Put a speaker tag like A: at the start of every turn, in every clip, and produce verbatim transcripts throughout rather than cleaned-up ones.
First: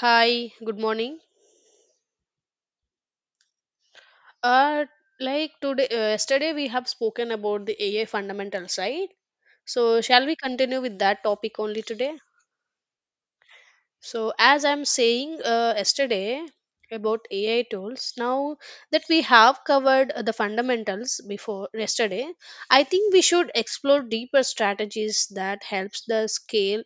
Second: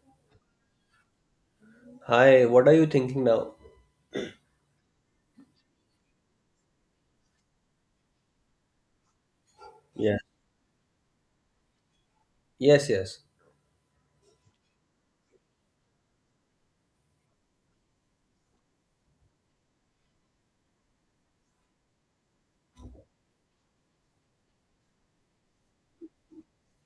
A: Hi, good morning.
B: Hi, what are you thinking now?
A: Uh, like today, uh, yesterday we have spoken about the A I fundamentals, right? So,
B: Yeah.
A: shall we continue with that topic only today?
B: Yes, yes,
A: So, as I'm saying uh, yesterday about A I tools, now that we have covered uh, the fundamentals before yesterday, I think we should explore deeper strategies that helps the scale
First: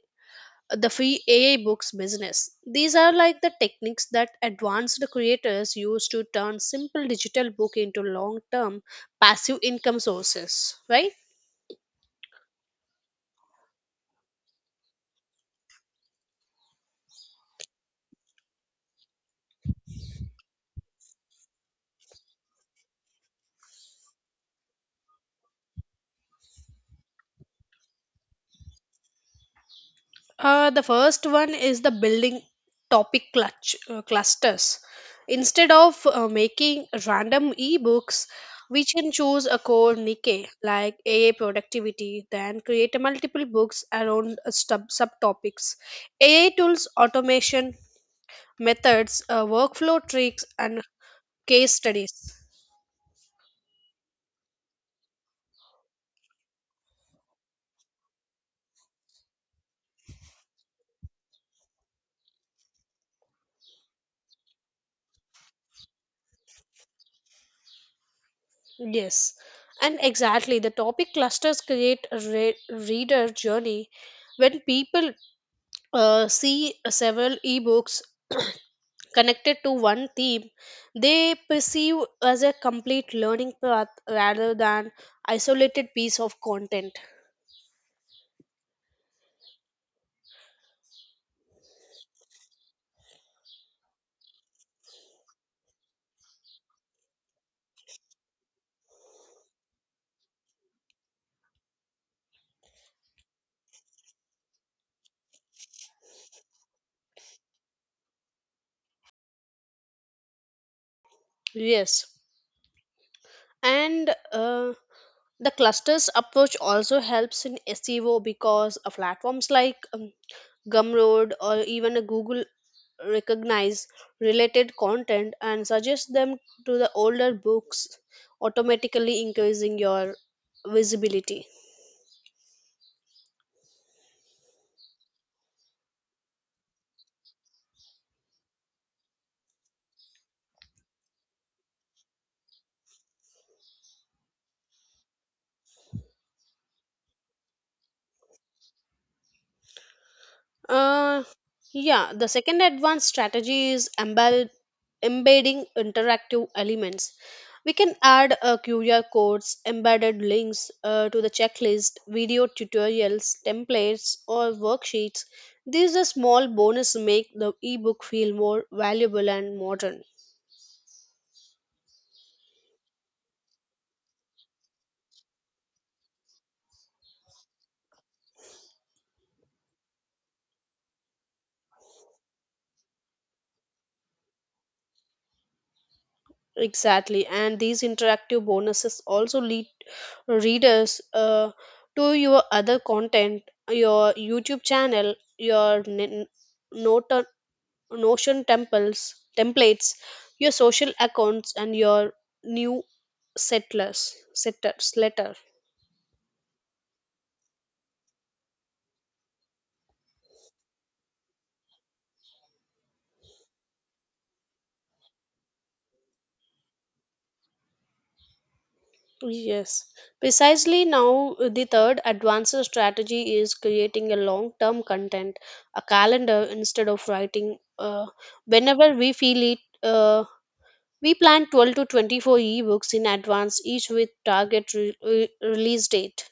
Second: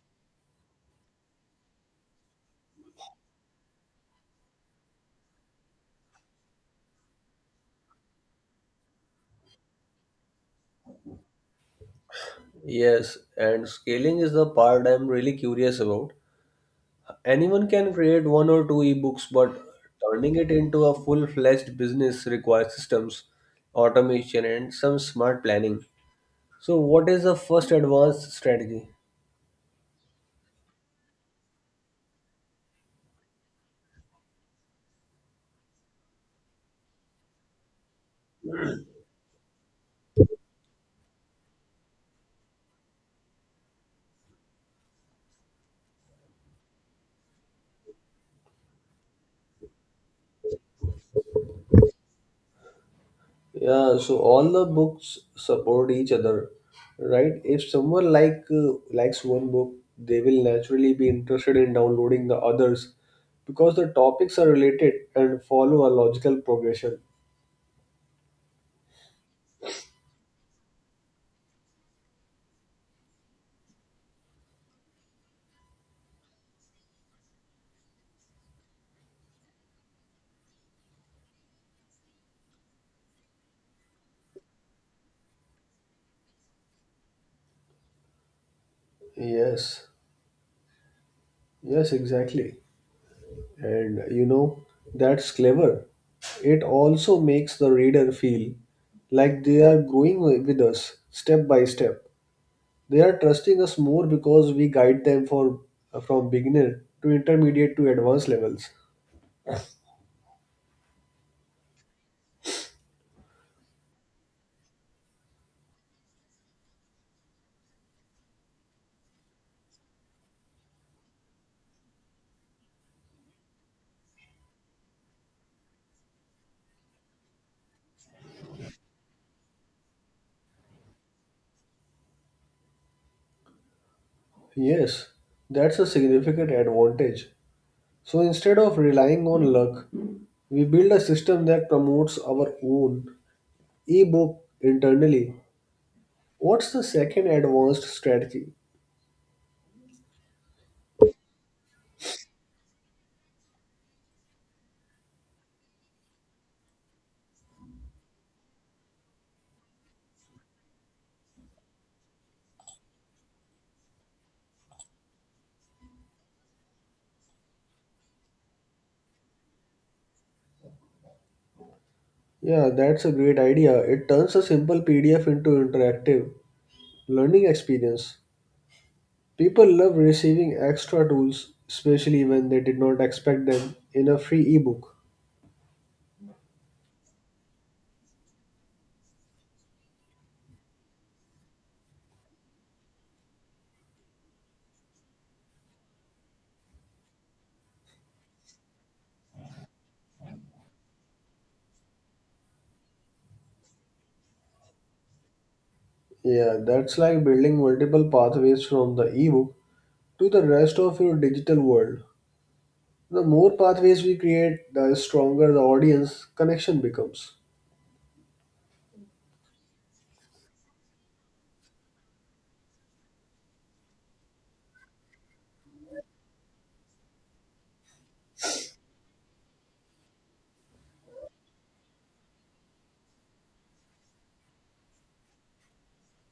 A: the free A I books business. These are like the techniques that advanced creators use to turn simple digital book into long term passive income sources, right?
B: yes. And scaling is the part I'm really curious about. Anyone can create one or two ebooks, but turning it into a full fledged business requires systems, automation, and some smart planning. So, what is the first advanced strategy?
A: Uh, the first one is the building topic clutch, uh, clusters. Instead of uh, making random ebooks, we can choose a core niche like A A productivity, then create multiple books around uh, sub- subtopics. A I tools, automation, methods, uh, workflow tricks, and case studies.
B: Yeah, so all the books support each other, right? If someone like uh, likes one book, they will naturally be interested in downloading the others because the topics are related and follow a logical progression.
A: Yes, and exactly the topic clusters create a re- reader journey when people uh, see several ebooks connected to one theme, they perceive as a complete learning path rather than isolated piece of content.
B: Yes, yes, exactly. And you know, that's clever. It also makes the reader feel like they are growing with us step by step. They are trusting us more because we guide them for from beginner to intermediate to advanced levels.
A: Yes, and uh, the clusters approach also helps in SEO because uh, platforms like um, Gumroad, or even a Google, recognize related content and suggest them to the older books, automatically increasing your visibility.
B: Yes, that's a significant advantage. So instead of relying on luck, we build a system that promotes our own ebook internally. What's the second advanced strategy?
A: Uh, yeah, the second advanced strategy is embed, embedding interactive elements. We can add uh, Q R codes, embedded links uh, to the checklist, video tutorials, templates, or worksheets. These are small bonus make the ebook feel more valuable and modern.
B: Yeah, that's a great idea. It turns a simple P D F into interactive learning experience. People love receiving extra tools, especially when they did not expect them, in a free ebook.
A: Exactly, and these interactive bonuses also lead readers uh, to your other content, your YouTube channel, your n- Nota- Notion temples, templates, your social accounts, and your new settlers, settlers letter.
B: Yeah, that's like building multiple pathways from the ebook to the rest of your digital world. The more pathways we create, the stronger the audience connection becomes.
A: Yes, precisely now the third advanced strategy is creating a long term content, a calendar instead of writing. Uh, whenever we feel it. Uh, We plan twelve to twenty-four ebooks in advance, each with target re- re- release date.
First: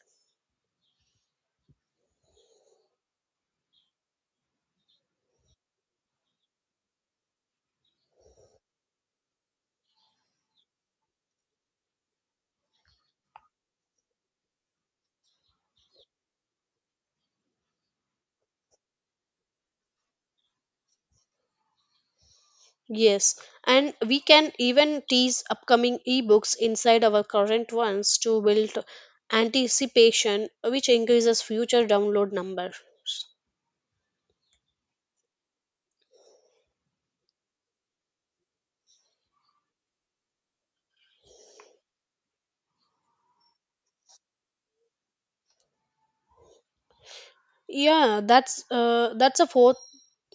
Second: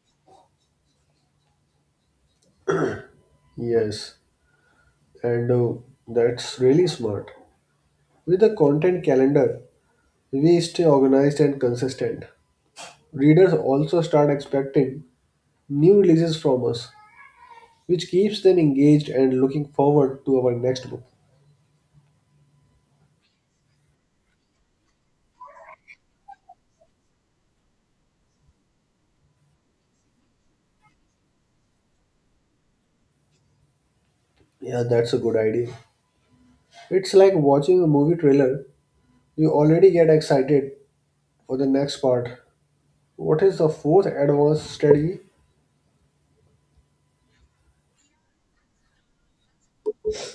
B: Yes, and uh, that's really smart. With a content calendar, we stay organized and consistent. Readers also start expecting new releases from us, which keeps them engaged and looking forward to our next book.
A: Yes, and we can even tease upcoming ebooks inside our current ones to build anticipation, which increases future download numbers.
B: Yeah, that's a good idea. It's like watching a movie trailer. You already get excited for the next part. What is the fourth advanced strategy?
A: Yeah, that's uh, that's a fourth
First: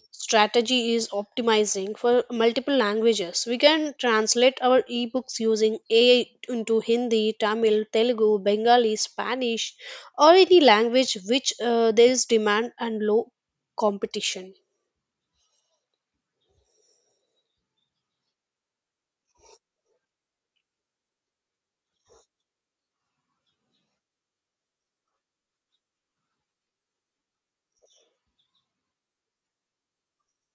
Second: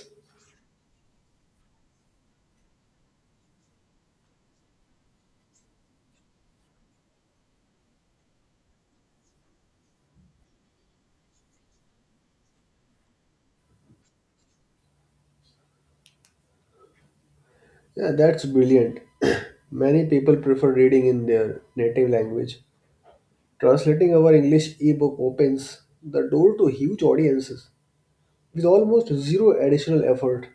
A: strategy is optimizing for multiple languages. We can translate our ebooks using A I into Hindi, Tamil, Telugu, Bengali, Spanish, or any language which uh, there is demand and low competition.
B: Yeah, that's brilliant. Many people prefer reading in their native language. Translating our English ebook opens the door to huge audiences with almost zero additional effort.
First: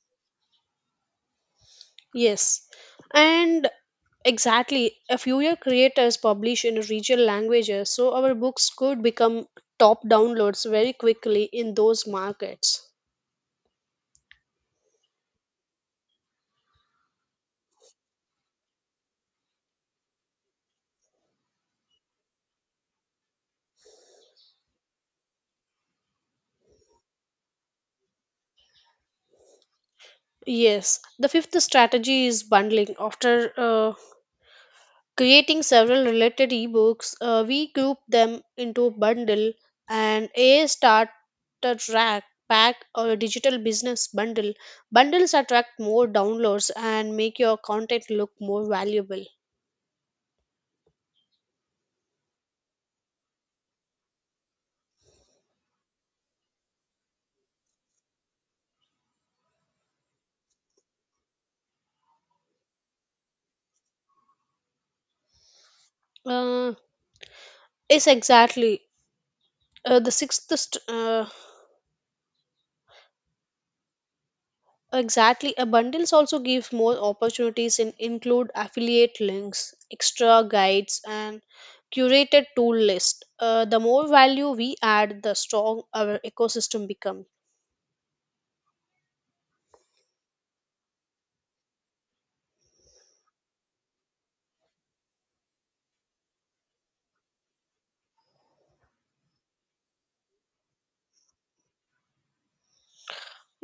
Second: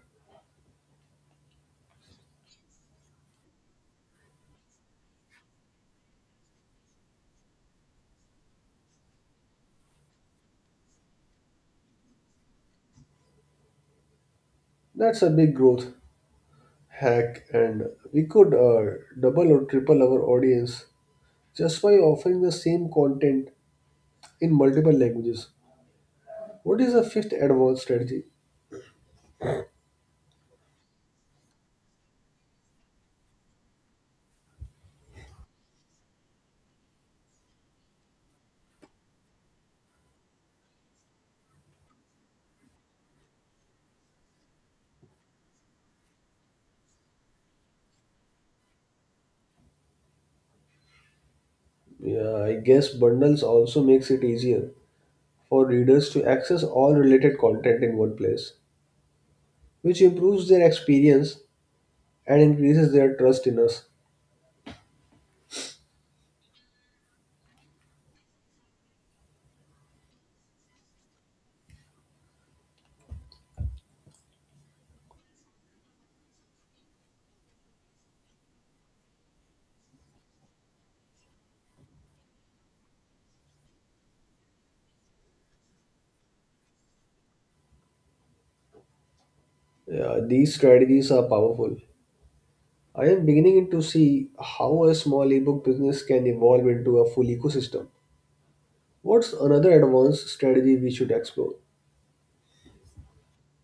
A: Yes, and exactly. A fewer creators publish in regional languages, so our books could become top downloads very quickly in those markets.
B: That's a big growth hack, and we could uh, double or triple our audience just by offering the same content in multiple languages. What is a fifth advanced strategy?
A: Yes, the fifth strategy is bundling. After uh, creating several related ebooks. Uh, we group them into a bundle and a starter track pack or a digital business bundle. Bundles attract more downloads and make your content look more valuable.
B: Yeah, I guess bundles also makes it easier for readers to access all related content in one place, which improves their experience and increases their trust in us.
A: Uh, yes, exactly. Uh, the sixth st- uh, Exactly. A bundles also gives more opportunities and include affiliate links, extra guides, and curated tool list. Uh, the more value we add, the strong our ecosystem becomes.
B: Yeah, these strategies are powerful. I am beginning to see how a small ebook business can evolve into a full ecosystem. What's another advanced strategy we should explore?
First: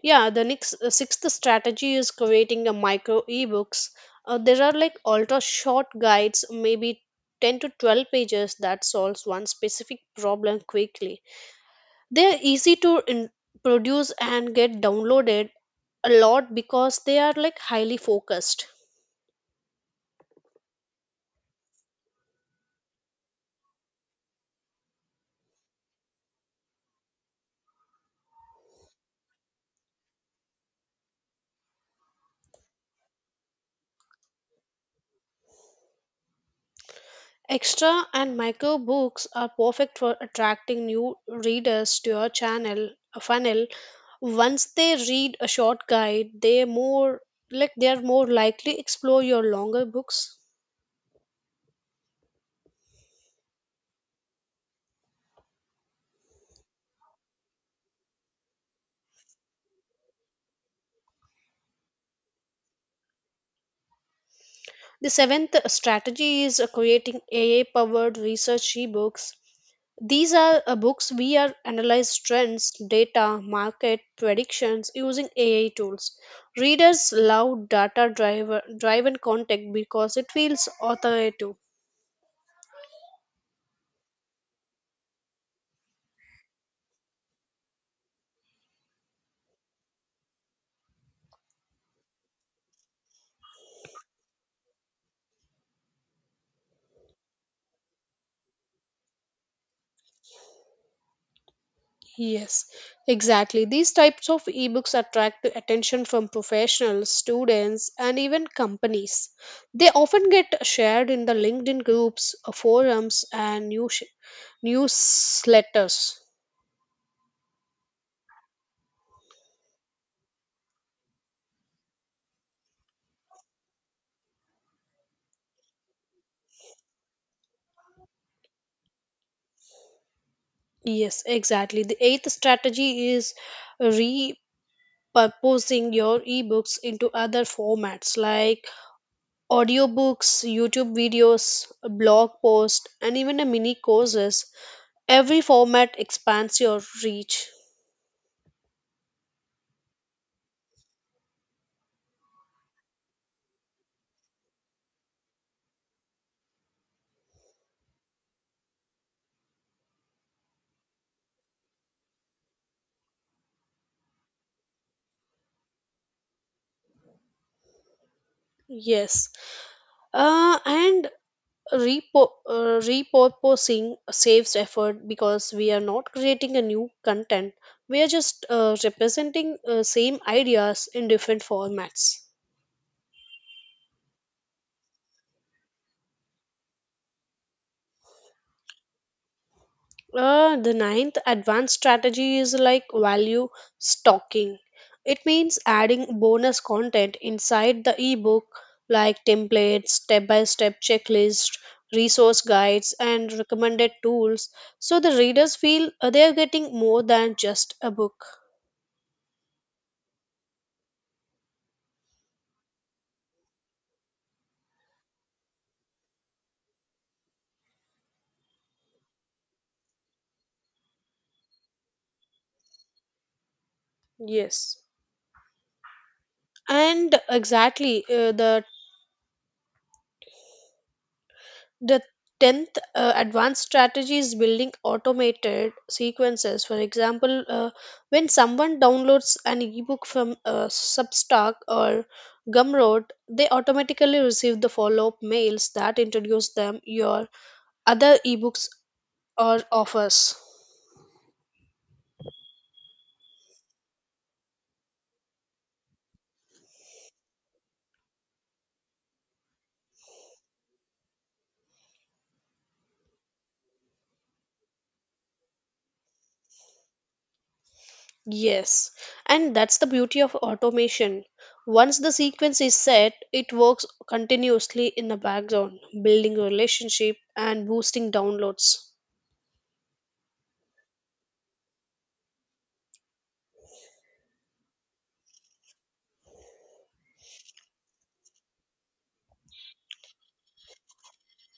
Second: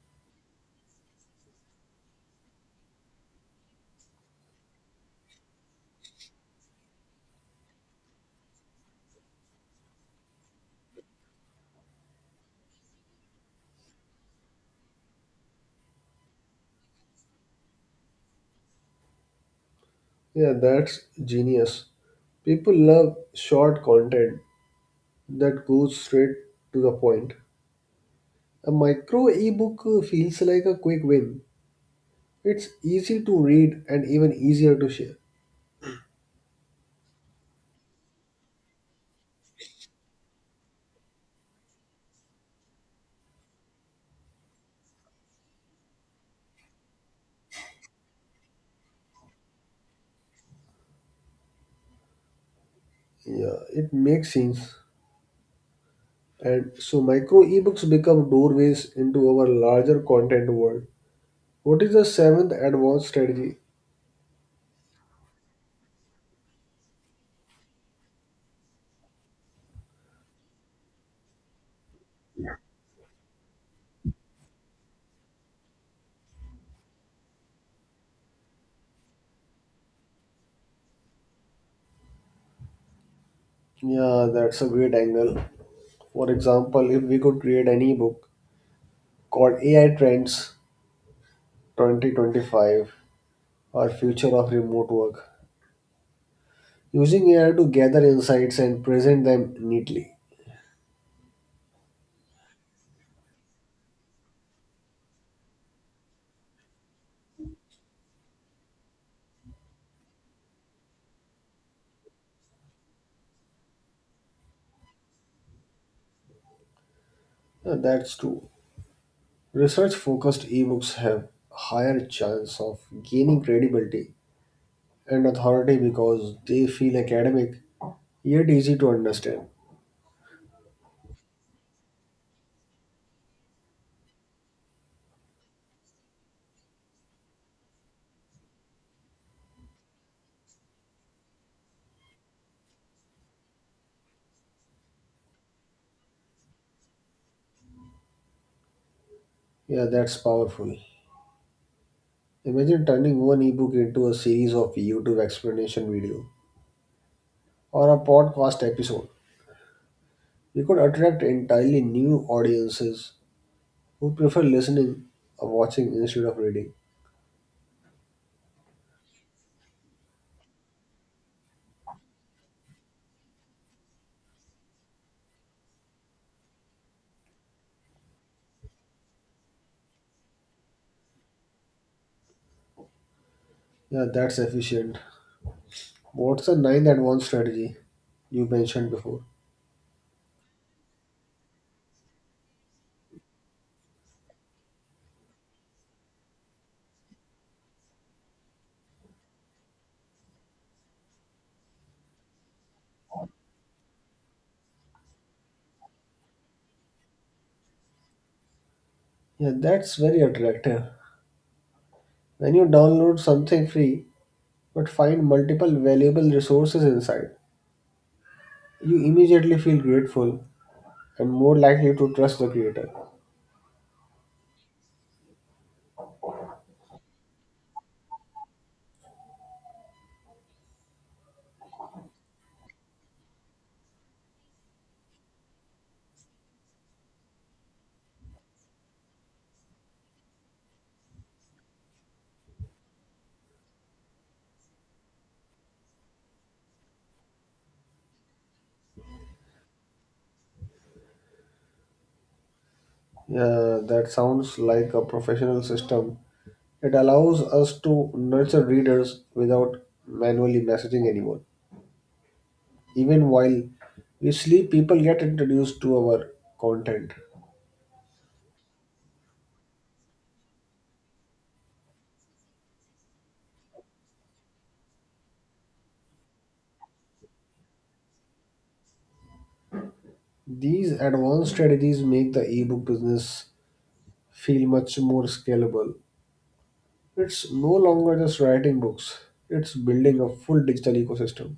A: Yeah, the next uh, sixth strategy is creating a micro ebooks. Uh, there are like ultra short guides, maybe ten to twelve pages that solves one specific problem quickly. They are easy to in- produce and get downloaded a lot because they are like highly focused.
B: Yeah, that's genius. People love short content that goes straight to the point. A micro ebook feels like a quick win. It's easy to read and even easier to share.
A: Extra and micro books are perfect for attracting new readers to your channel a funnel. Once they read a short guide, they more like they are more likely explore your longer books.
B: Yeah, it makes sense. And so micro ebooks become doorways into our larger content world. What is the seventh advanced strategy?
A: The seventh strategy is uh, creating A I powered research ebooks. These are uh, books we are analyze trends, data, market predictions using A I tools. Readers love data driver, driven content because it feels authoritative.
B: Yeah, that's a great angle. For example, if we could create an ebook called A I Trends twenty twenty-five or future of remote work, using A I to gather insights and present them neatly.
A: Yes, exactly. These types of ebooks attract the attention from professionals, students, and even companies. They often get shared in the LinkedIn groups, uh, forums, and news newsletters.
B: Yeah, that's true. Research focused ebooks have higher chance of gaining credibility and authority because they feel academic yet easy to understand.
A: Yes, exactly. The eighth strategy is purposing your ebooks into other formats like audiobooks, YouTube videos, blog posts, and even a mini courses. Every format expands your reach.
B: Yeah, that's powerful. Imagine turning one ebook into a series of YouTube explanation video or a podcast episode. You could attract entirely new audiences who prefer listening or watching instead of reading.
A: Yes. Uh, and repo- uh, repurposing saves effort because we are not creating a new content. We are just uh, representing uh, same ideas in different formats.
B: Yeah, that's efficient. What's a ninth at one strategy you mentioned before?
A: Uh, the ninth advanced strategy is like value stocking. It means adding bonus content inside the ebook like templates, step by step checklist, resource guides, and recommended tools so the readers feel uh, they are getting more than just a book.
B: Yeah, that's very attractive. When you download something free but find multiple valuable resources inside, you immediately feel grateful and more likely to trust the creator.
A: Yes. And exactly, uh, the The tenth uh, advanced strategy is building automated sequences. For example, uh, when someone downloads an ebook from uh, Substack or Gumroad, they automatically receive the follow up mails that introduce them your other ebooks or offers.
B: Yeah, that sounds like a professional system. It allows us to nurture readers without manually messaging anyone. Even while we sleep, people get introduced to our content.
A: Yes, and that's the beauty of automation. Once the sequence is set, it works continuously in the background, building relationship and boosting downloads.
B: These advanced strategies make the ebook business feel much more scalable. It's no longer just writing books, it's building a full digital ecosystem.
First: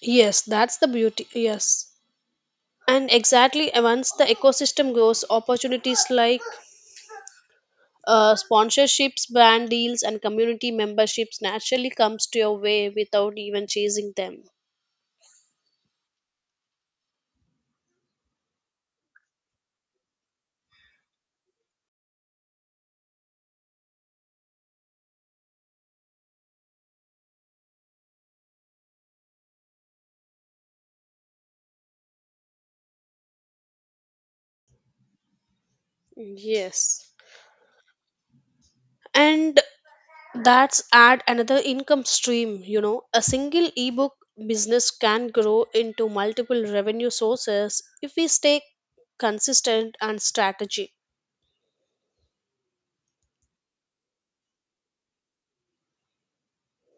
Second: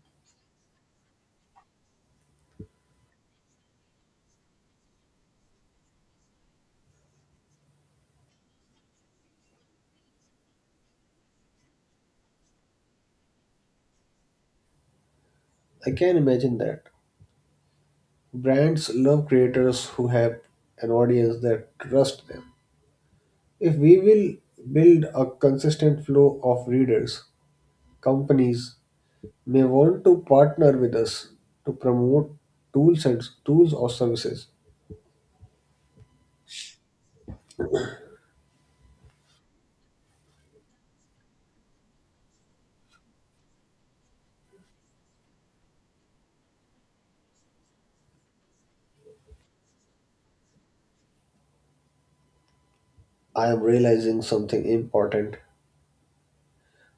A: Yes, that's the beauty. Yes. And exactly uh, once the ecosystem grows, opportunities like uh, sponsorships, brand deals, and community memberships naturally comes to your way without even chasing them.
B: I can imagine that. Brands love creators who have an audience that trust them. If we will build a consistent flow of readers, companies may want to partner with us to promote tools and tools or services.
A: Yes. And that's add another income stream, you know. A single ebook business can grow into multiple revenue sources if we stay consistent and strategic.
B: I am realizing something important.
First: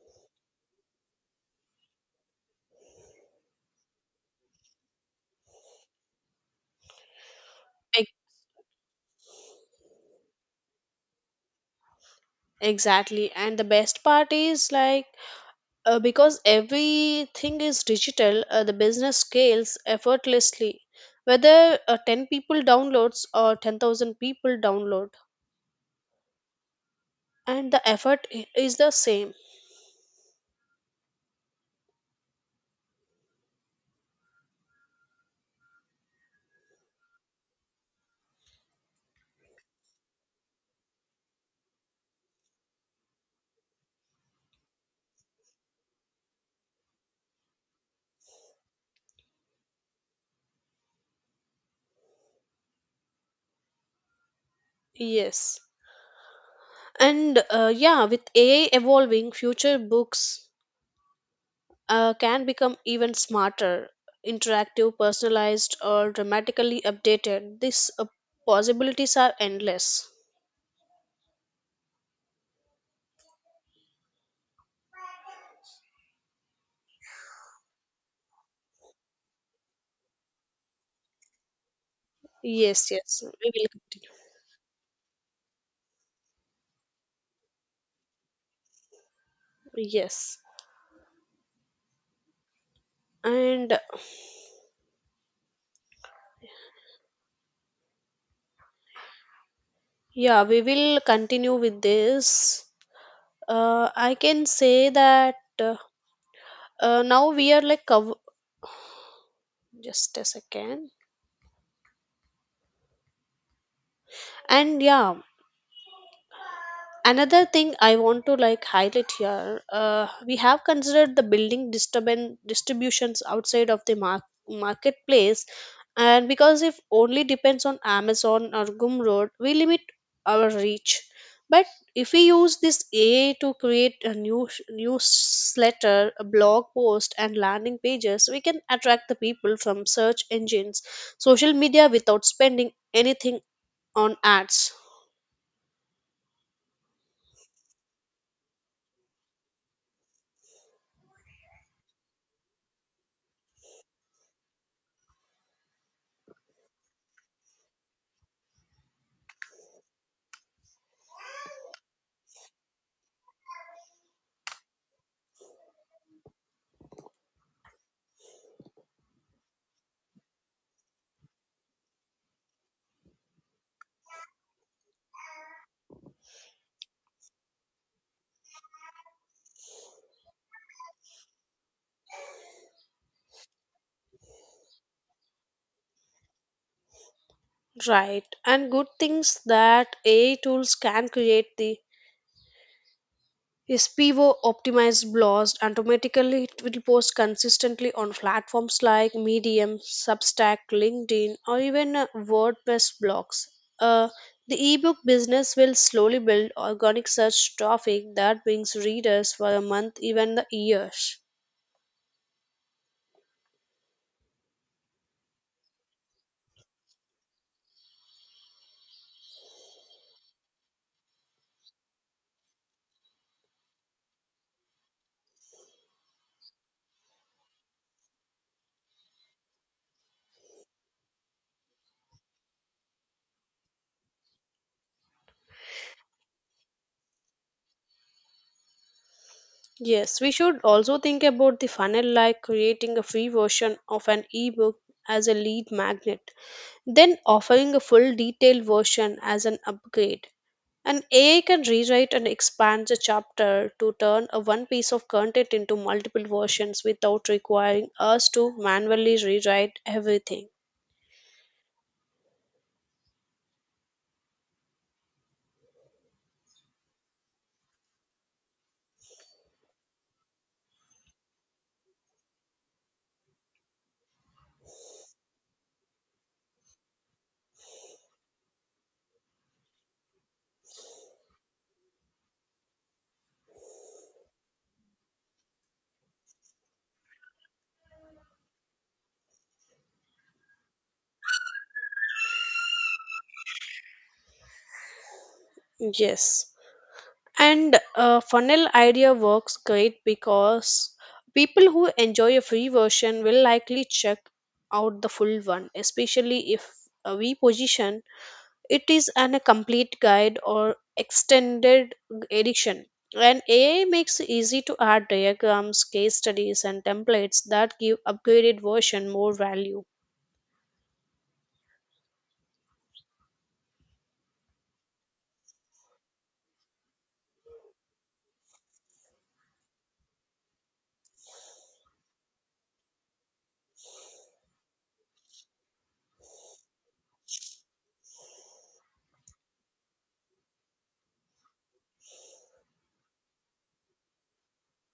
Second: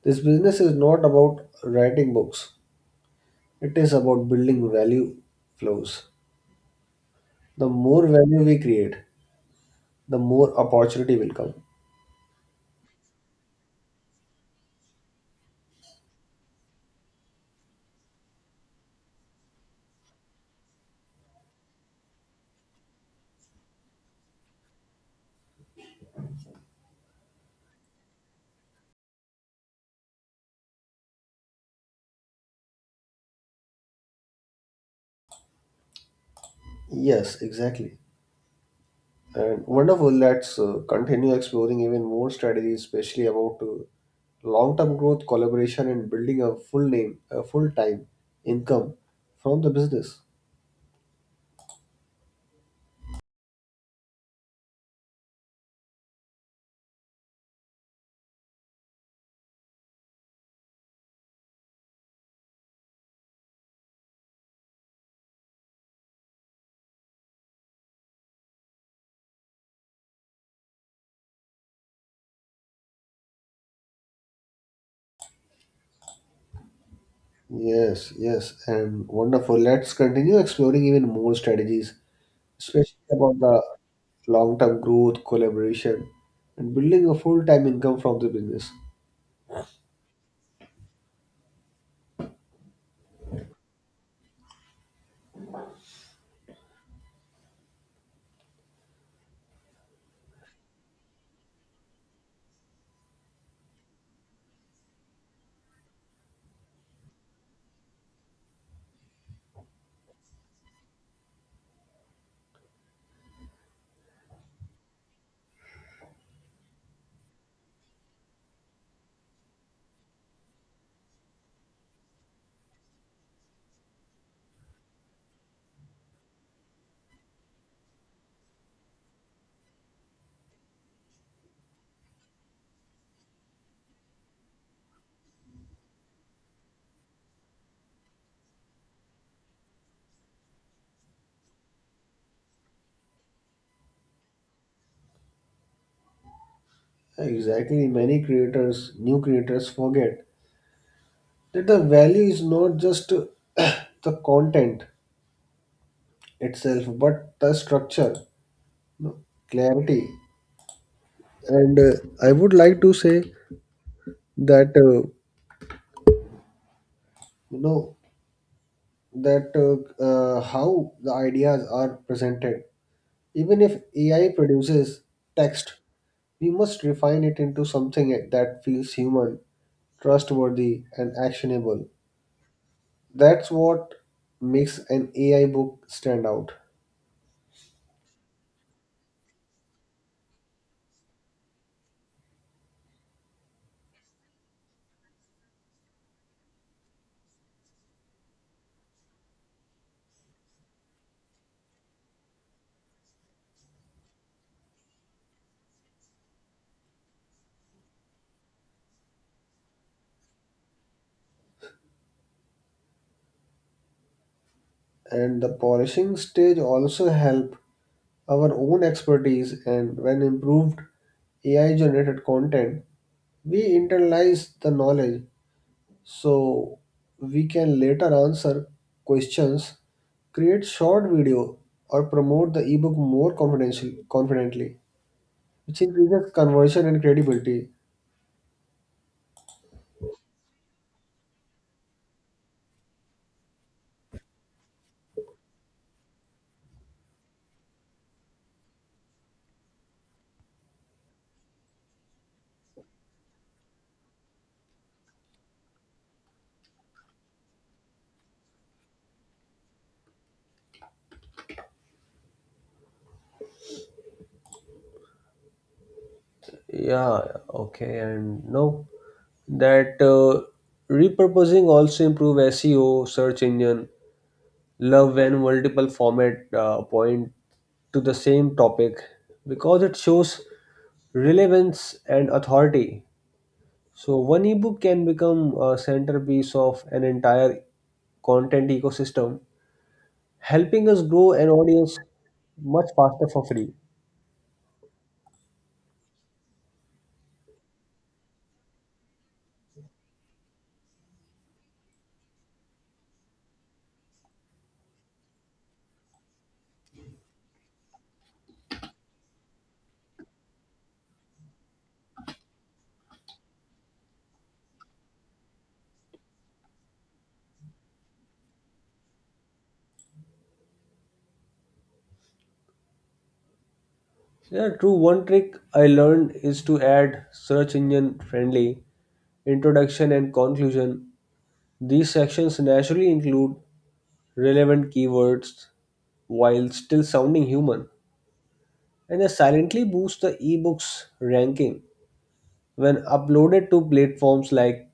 B: This business is not about writing books, it is about building value flows. The more
A: Ex-
B: value we create, the more opportunity will come.
A: Exactly. And the best part is like Uh, because everything is digital, uh, the business scales effortlessly. Whether uh, ten people downloads or ten thousand people download, and the effort i- is the same.
B: Yes, exactly. And wonderful, let's uh, continue exploring even more strategies, especially about uh, long-term growth, collaboration, and building a full name, a full-time income from the business.
A: Yes. And uh, yeah, with A I evolving, future books uh, can become even smarter, interactive, personalized, or dramatically updated. These uh, possibilities are endless.
B: Yes, yes, and wonderful. Let's continue exploring even more strategies,
A: Yes,
B: especially
A: yes.
B: about
A: We
B: the
A: will continue.
B: long-term growth, collaboration, and building a full-time income from the business.
A: Yes. And yeah, we will continue with this. Uh, I can say that uh, uh, now we are like cov- Just a second. And yeah, another thing I want to like highlight here, uh, we have considered the building disturbance distributions outside of the mar- marketplace, and because if only depends on Amazon or Gumroad we limit our reach. But if we use this AI to create a new newsletter, a blog post, and landing pages, we can attract the people from search engines, social media without spending anything on ads.
B: Exactly, many creators, new creators forget that the value is not just the content itself, but the structure, you know, clarity. And uh, I would like to say that uh, you know that uh, uh, how the ideas are presented. Even if A I produces text, we must refine it into something that feels human, trustworthy, and actionable. That's what makes an A I book stand out.
A: Right. And good things that A I tools can create the is S P O optimized blogs and automatically it will post consistently on platforms like Medium, Substack, LinkedIn, or even uh, WordPress blogs. Uh, the ebook business will slowly build organic search traffic that brings readers for a month, even the years.
B: And the polishing stage also help our own expertise, and when improved A I generated content, we internalize the knowledge so we can later answer questions, create short video, or promote the ebook more confidentially, confidently, which increases conversion and credibility.
A: Yes, we should also think about the funnel like creating a free version of an ebook as a lead magnet, then offering a full detailed version as an upgrade. An A I can rewrite and expand the chapter to turn a one piece of content into multiple versions without requiring us to manually rewrite everything.
B: Yeah, okay, and now that uh, repurposing also improve S E O, search engine love when multiple format uh, point to the same topic because it shows relevance and authority. So one ebook can become a centerpiece of an entire content ecosystem, helping us grow an audience much faster for free.
A: Yes. And uh, Funnel idea works great because people who enjoy a free version will likely check out the full one, especially if uh, we position it is an a complete guide or extended edition. And A I makes it easy to add diagrams, case studies, and templates that give upgraded version more value.
B: Yeah, true. One trick I learned is to add search engine friendly introduction and conclusion. These sections naturally include relevant keywords while still sounding human, and they silently boost the ebook's ranking when uploaded to platforms like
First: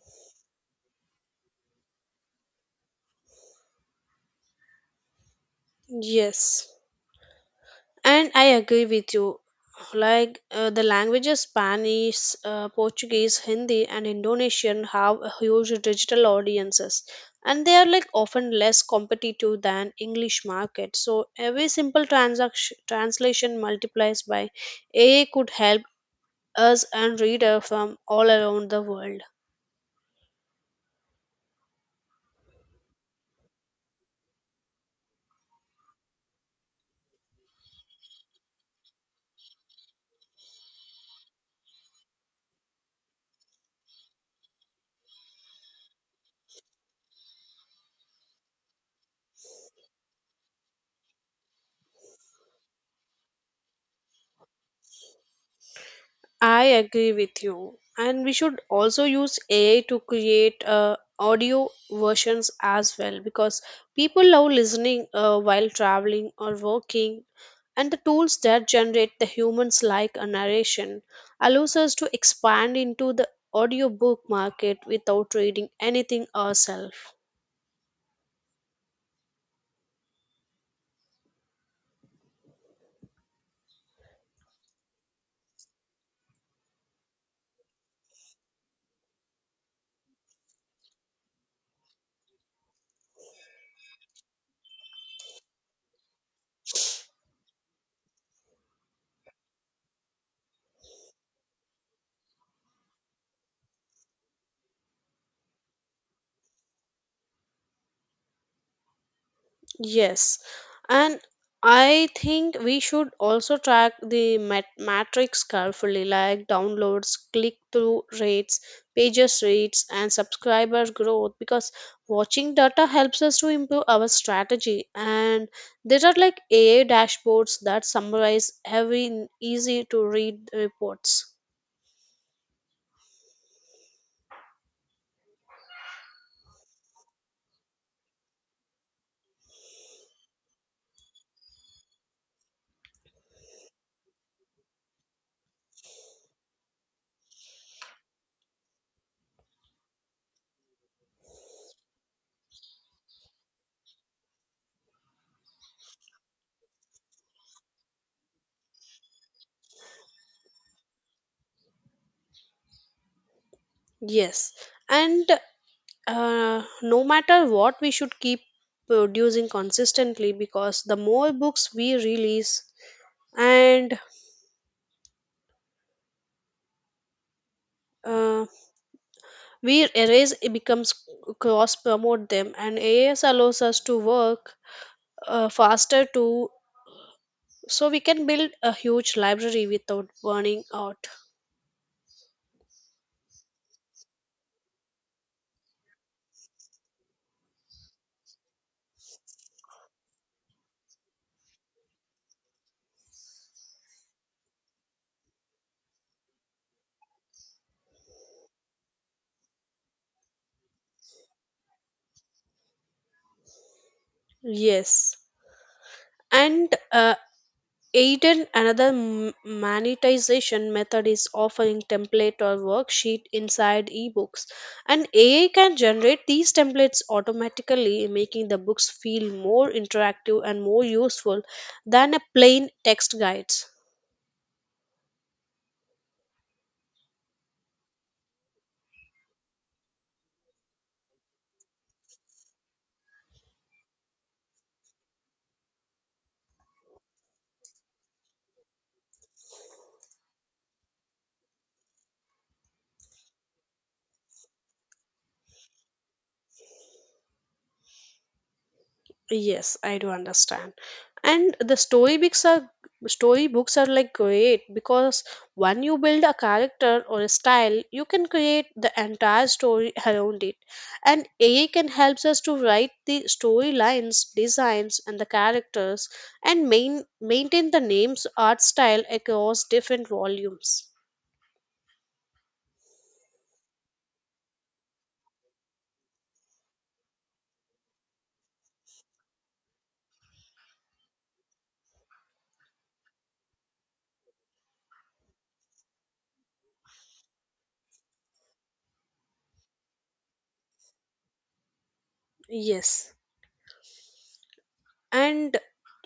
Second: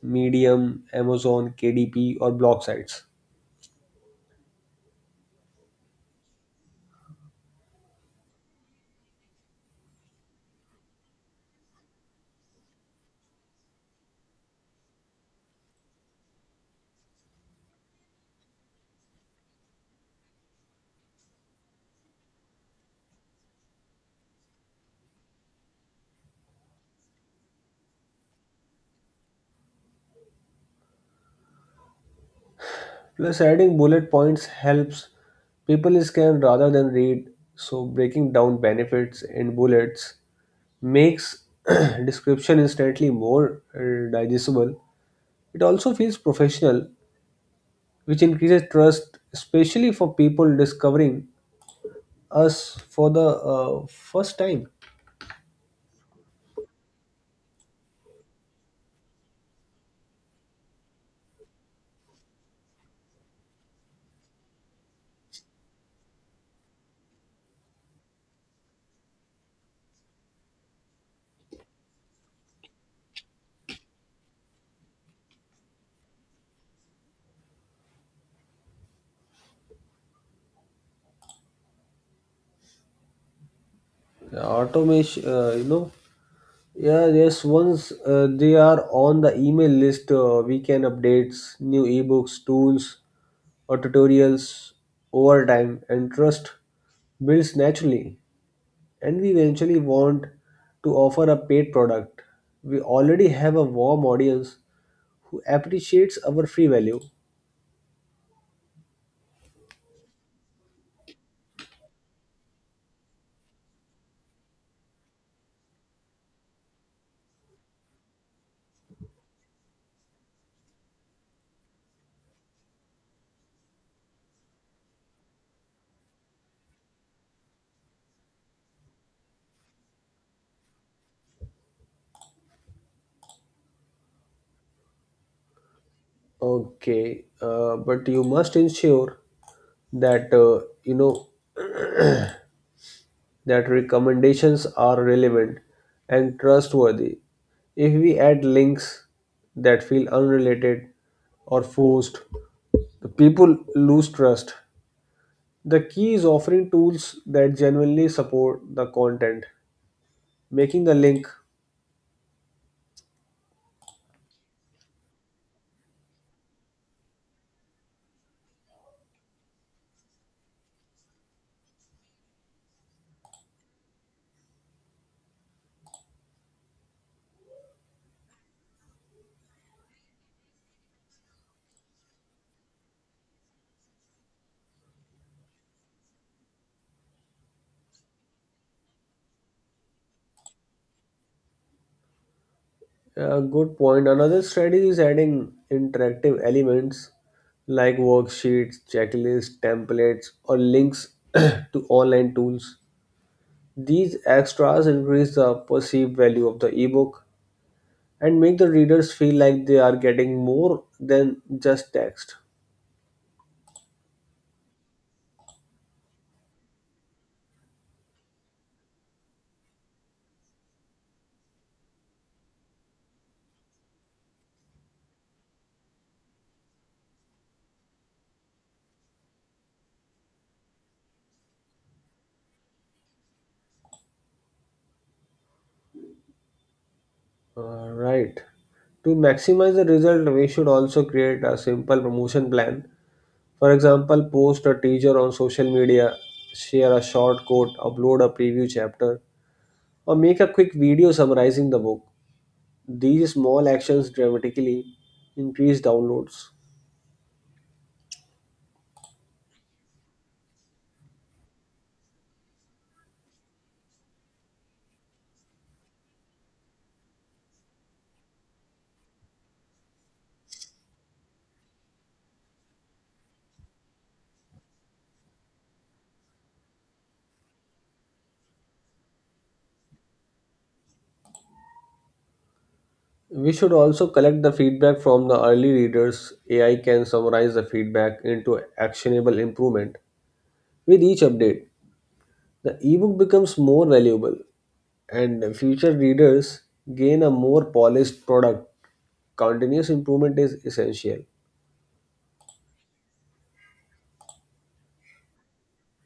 B: Medium, Amazon, K D P, or blog sites.
A: Yes. And I agree with you. Like uh, the languages Spanish, uh, Portuguese, Hindi, and Indonesian have a huge digital audiences, and they are like often less competitive than English market. So every simple transaction translation multiplies by A I could help us and reader from all around the world.
B: Plus, adding bullet points helps people scan rather than read, so breaking down benefits in bullets makes description instantly more uh, digestible. It also feels professional, which increases trust, especially for people discovering us for the uh, first time.
A: I agree with you. And we should also use A I to create uh, audio versions as well because people love listening uh, while traveling or working. And the tools that generate the humans like a narration allows us to expand into the audiobook market without reading anything ourselves.
B: Automation, uh, you know, yeah, yes. Once uh, they are on the email list, uh, weekend updates, new ebooks, tools, or tutorials over time, and trust builds naturally. And we eventually want to offer a paid product. We already have a warm audience who appreciates our free value.
A: Yes, and I think we should also track the mat- matrix carefully, like downloads, click through rates, pages rates, and subscriber growth, because watching data helps us to improve our strategy. And there are like A A dashboards that summarize every easy to read reports.
B: Okay, uh, but you must ensure that uh, you know that recommendations are relevant and trustworthy. If we add links that feel unrelated or forced, the people lose trust. The key is offering tools that genuinely support the content, making the link
A: Yes, and uh, no matter what we should keep producing consistently because the more books we release and uh, we erase it becomes cross promote them, and as allows us to work uh, faster too, so we can build a huge library without burning out.
B: a good point. Another strategy is adding interactive elements like worksheets, checklists, templates, or links to online tools. These extras increase the perceived value of the ebook and make the readers feel like they are getting more than just text.
A: Yes, and uh, Aiden, another m- monetization method, is offering template or worksheet inside ebooks. And A I can generate these templates automatically, making the books feel more interactive and more useful than a plain text guides.
B: Alright. To maximize the result, we should also create a simple promotion plan. For example, post a teaser on social media, share a short quote, upload a preview chapter, or make a quick video summarizing the book. These small actions dramatically increase downloads.
A: Yes, I do understand. And the storybooks are storybooks are like great because when you build a character or a style, you can create the entire story around it. And A I can helps us to write the storylines, designs, and the characters, and main, maintain the names, art style across different volumes.
B: We should also collect the feedback from the early readers. A I can summarize the feedback into actionable improvement. With each update, the ebook becomes more valuable and future readers gain a more polished product. Continuous improvement is essential.
A: Yes. And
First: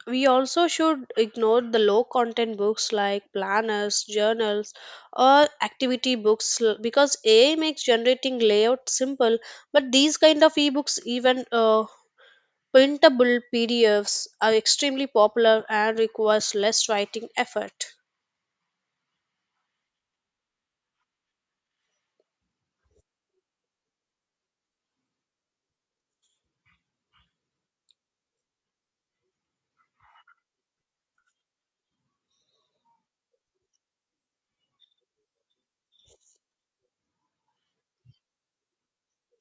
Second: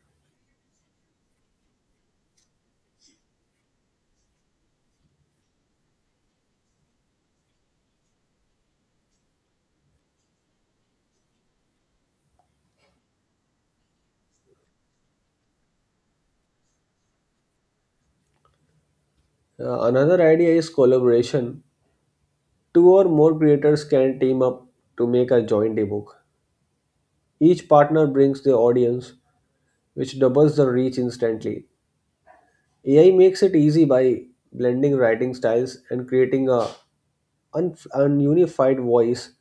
A: we also should ignore the low content books like planners, journals, or activity books l- because A I makes generating layout simple. But these kind of ebooks, even uh, printable P D Fs, are extremely popular and requires less writing effort.
B: Uh, another idea is collaboration. Two or more creators can team up to make a joint ebook. Each partner brings their audience, which doubles the reach instantly. A I makes it easy by blending writing styles and creating a un- ununified voice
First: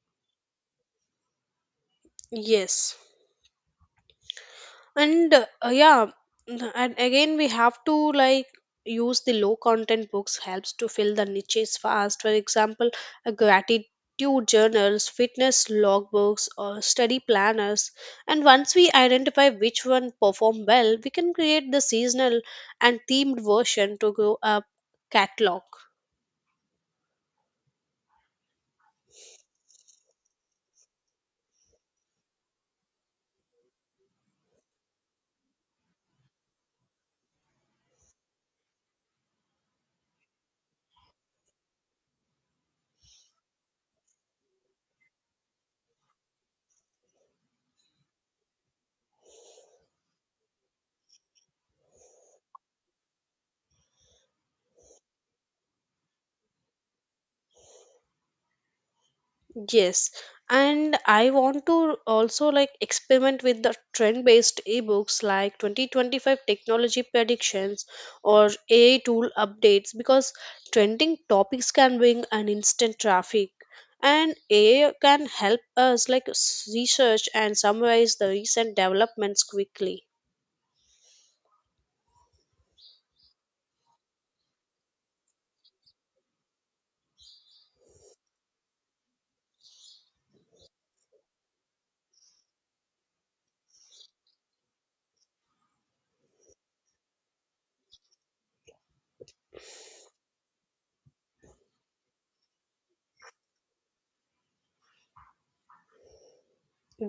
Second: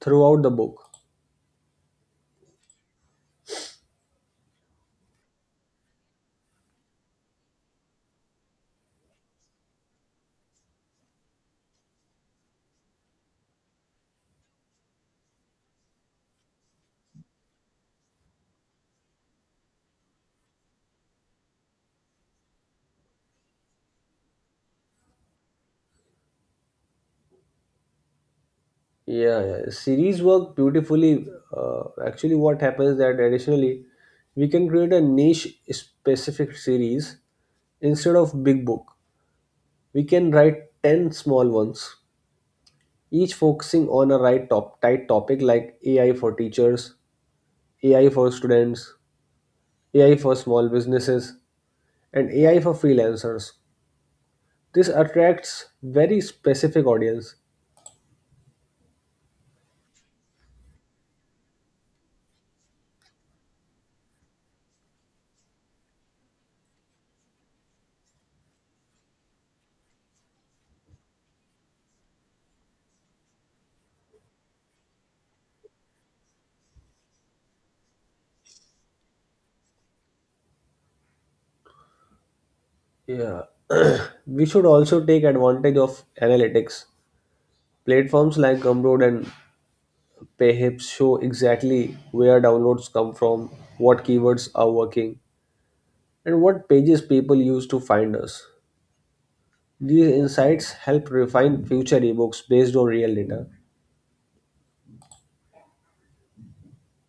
B: throughout the book.
A: Yes. and uh, yeah and Again we have to like use the low content books helps to fill the niches fast. For example, a gratitude journals, fitness logbooks, or study planners. And once we identify which one perform well, we can create the seasonal and themed version to grow up catalog.
B: Yeah, yeah. series work beautifully. Uh, actually, what happens that additionally, we can create a niche specific series instead of big book. We can write ten small ones, each focusing on a right top tight topic like A I for teachers, A I for students, A I for small businesses, and A I for freelancers. This attracts very specific audience.
A: Yes, and I want to also like experiment with the trend-based ebooks like twenty twenty-five technology predictions or A I tool updates, because trending topics can bring an instant traffic, and A I can help us like s- research and summarize the recent developments quickly.
B: Yeah. we should also take advantage of analytics. Platforms like Gumroad and Payhip show exactly where downloads come from, what keywords are working, and what pages people use to find us. These insights help refine future ebooks based on real data.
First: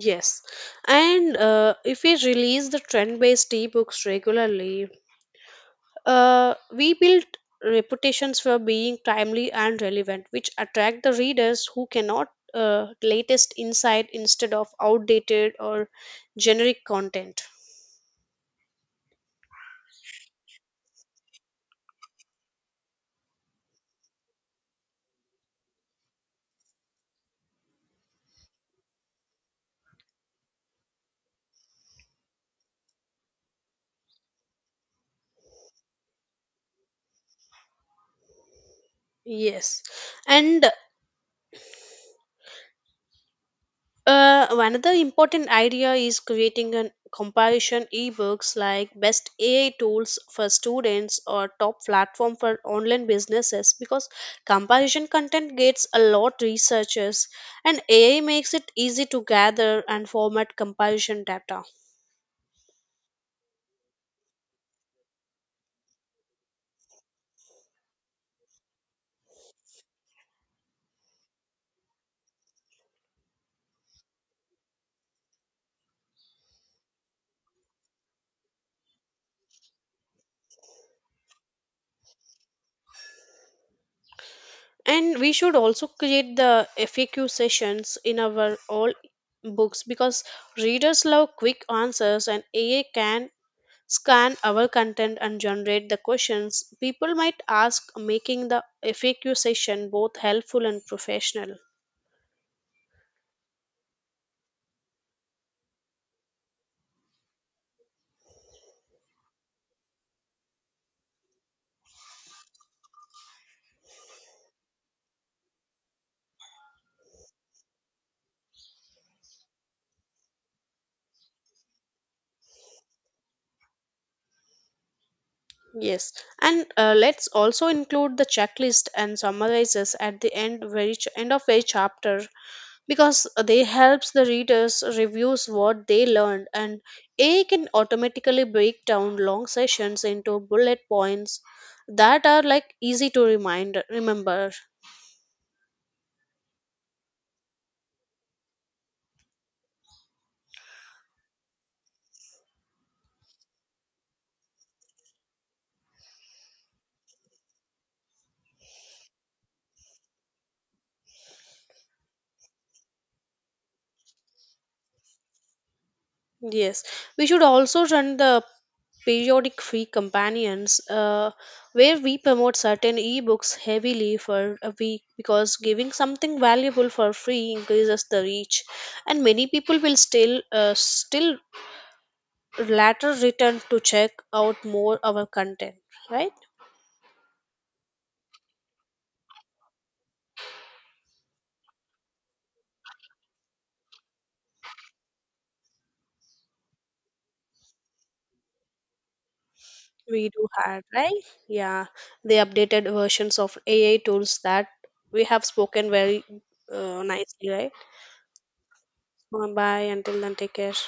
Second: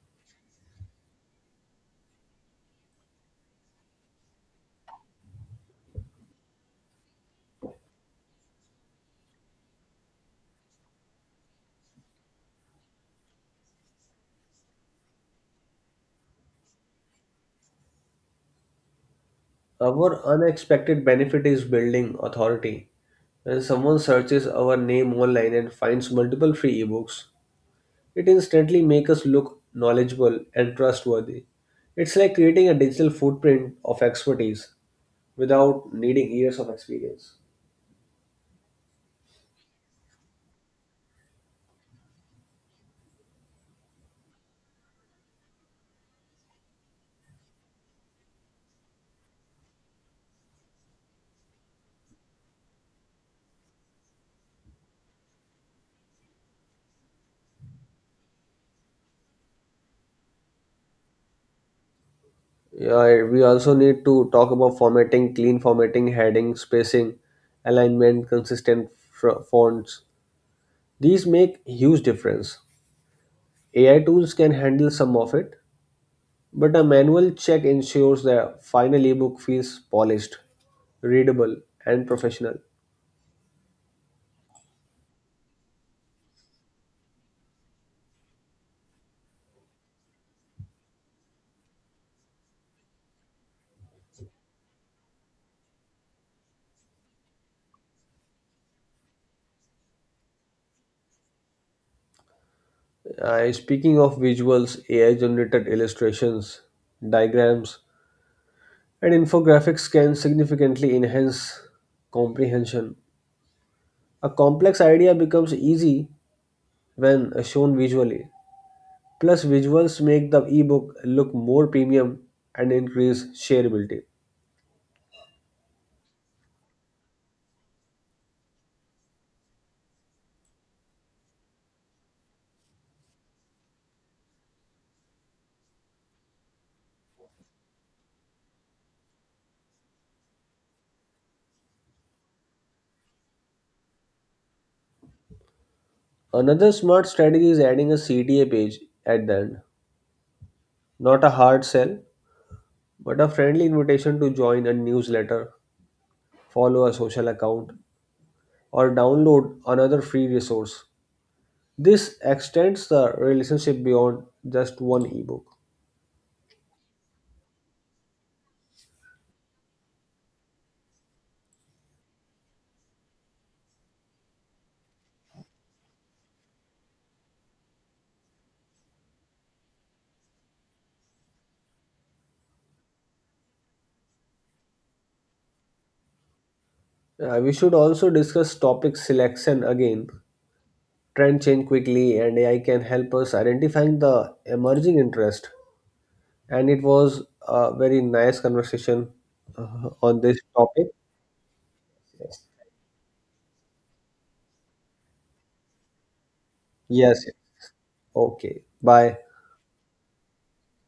A: Yes, and uh, if we release the trend-based ebooks regularly, Uh, we built reputations for being timely and relevant, which attract the readers who cannot uh, latest insight instead of outdated or generic content.
B: Our unexpected benefit is building authority. When someone searches our name online and finds multiple free ebooks, it instantly makes us look knowledgeable and trustworthy. It's like creating a digital footprint of expertise without needing years of experience.
A: Yes, and Uh, another important idea is creating a comparison ebooks like best A I tools for students or top platform for online businesses, because comparison content gets a lot researchers, and A I makes it easy to gather and format comparison data.
B: Yeah, we also need to talk about formatting, clean formatting, heading, spacing, alignment, consistent fr- fonts. These make huge difference. A I tools can handle some of it, but a manual check ensures the final ebook feels polished, readable, and professional.
A: And we should also create the FAQ sessions in our all books because readers love quick answers, and A I can scan our content and generate the questions people might ask, making the FAQ session both helpful and professional.
B: Uh, speaking of visuals, A I generated illustrations, diagrams, and infographics can significantly enhance comprehension. A complex idea becomes easy when shown visually. Plus, visuals make the ebook look more premium and increase shareability.
A: Yes, and uh, let's also include the checklist and summarizes at the end of each end of each chapter because they helps the readers reviews what they learned, and AI can automatically break down long sessions into bullet points that are like easy to remind remember.
B: Another smart strategy is adding a C T A page at the end. Not a hard sell, but a friendly invitation to join a newsletter, follow a social account, or download another free resource. This extends the relationship beyond just one ebook.
A: Yes, we should also run the periodic free companions uh, where we promote certain ebooks heavily for a week, because giving something valuable for free increases the reach, and many people will still uh, still later return to check out more our content, right?
B: Uh, we should also discuss topic selection again. Trend change quickly, and A I can help us identifying the emerging interest. And it was a very nice conversation uh, on
A: We
B: this
A: do have
B: topic.
A: right, yeah, the updated versions of AI tools that we have spoken very uh,
B: Yes, yes.
A: nicely, right?
B: Okay. Bye.
A: Bye, until then take care.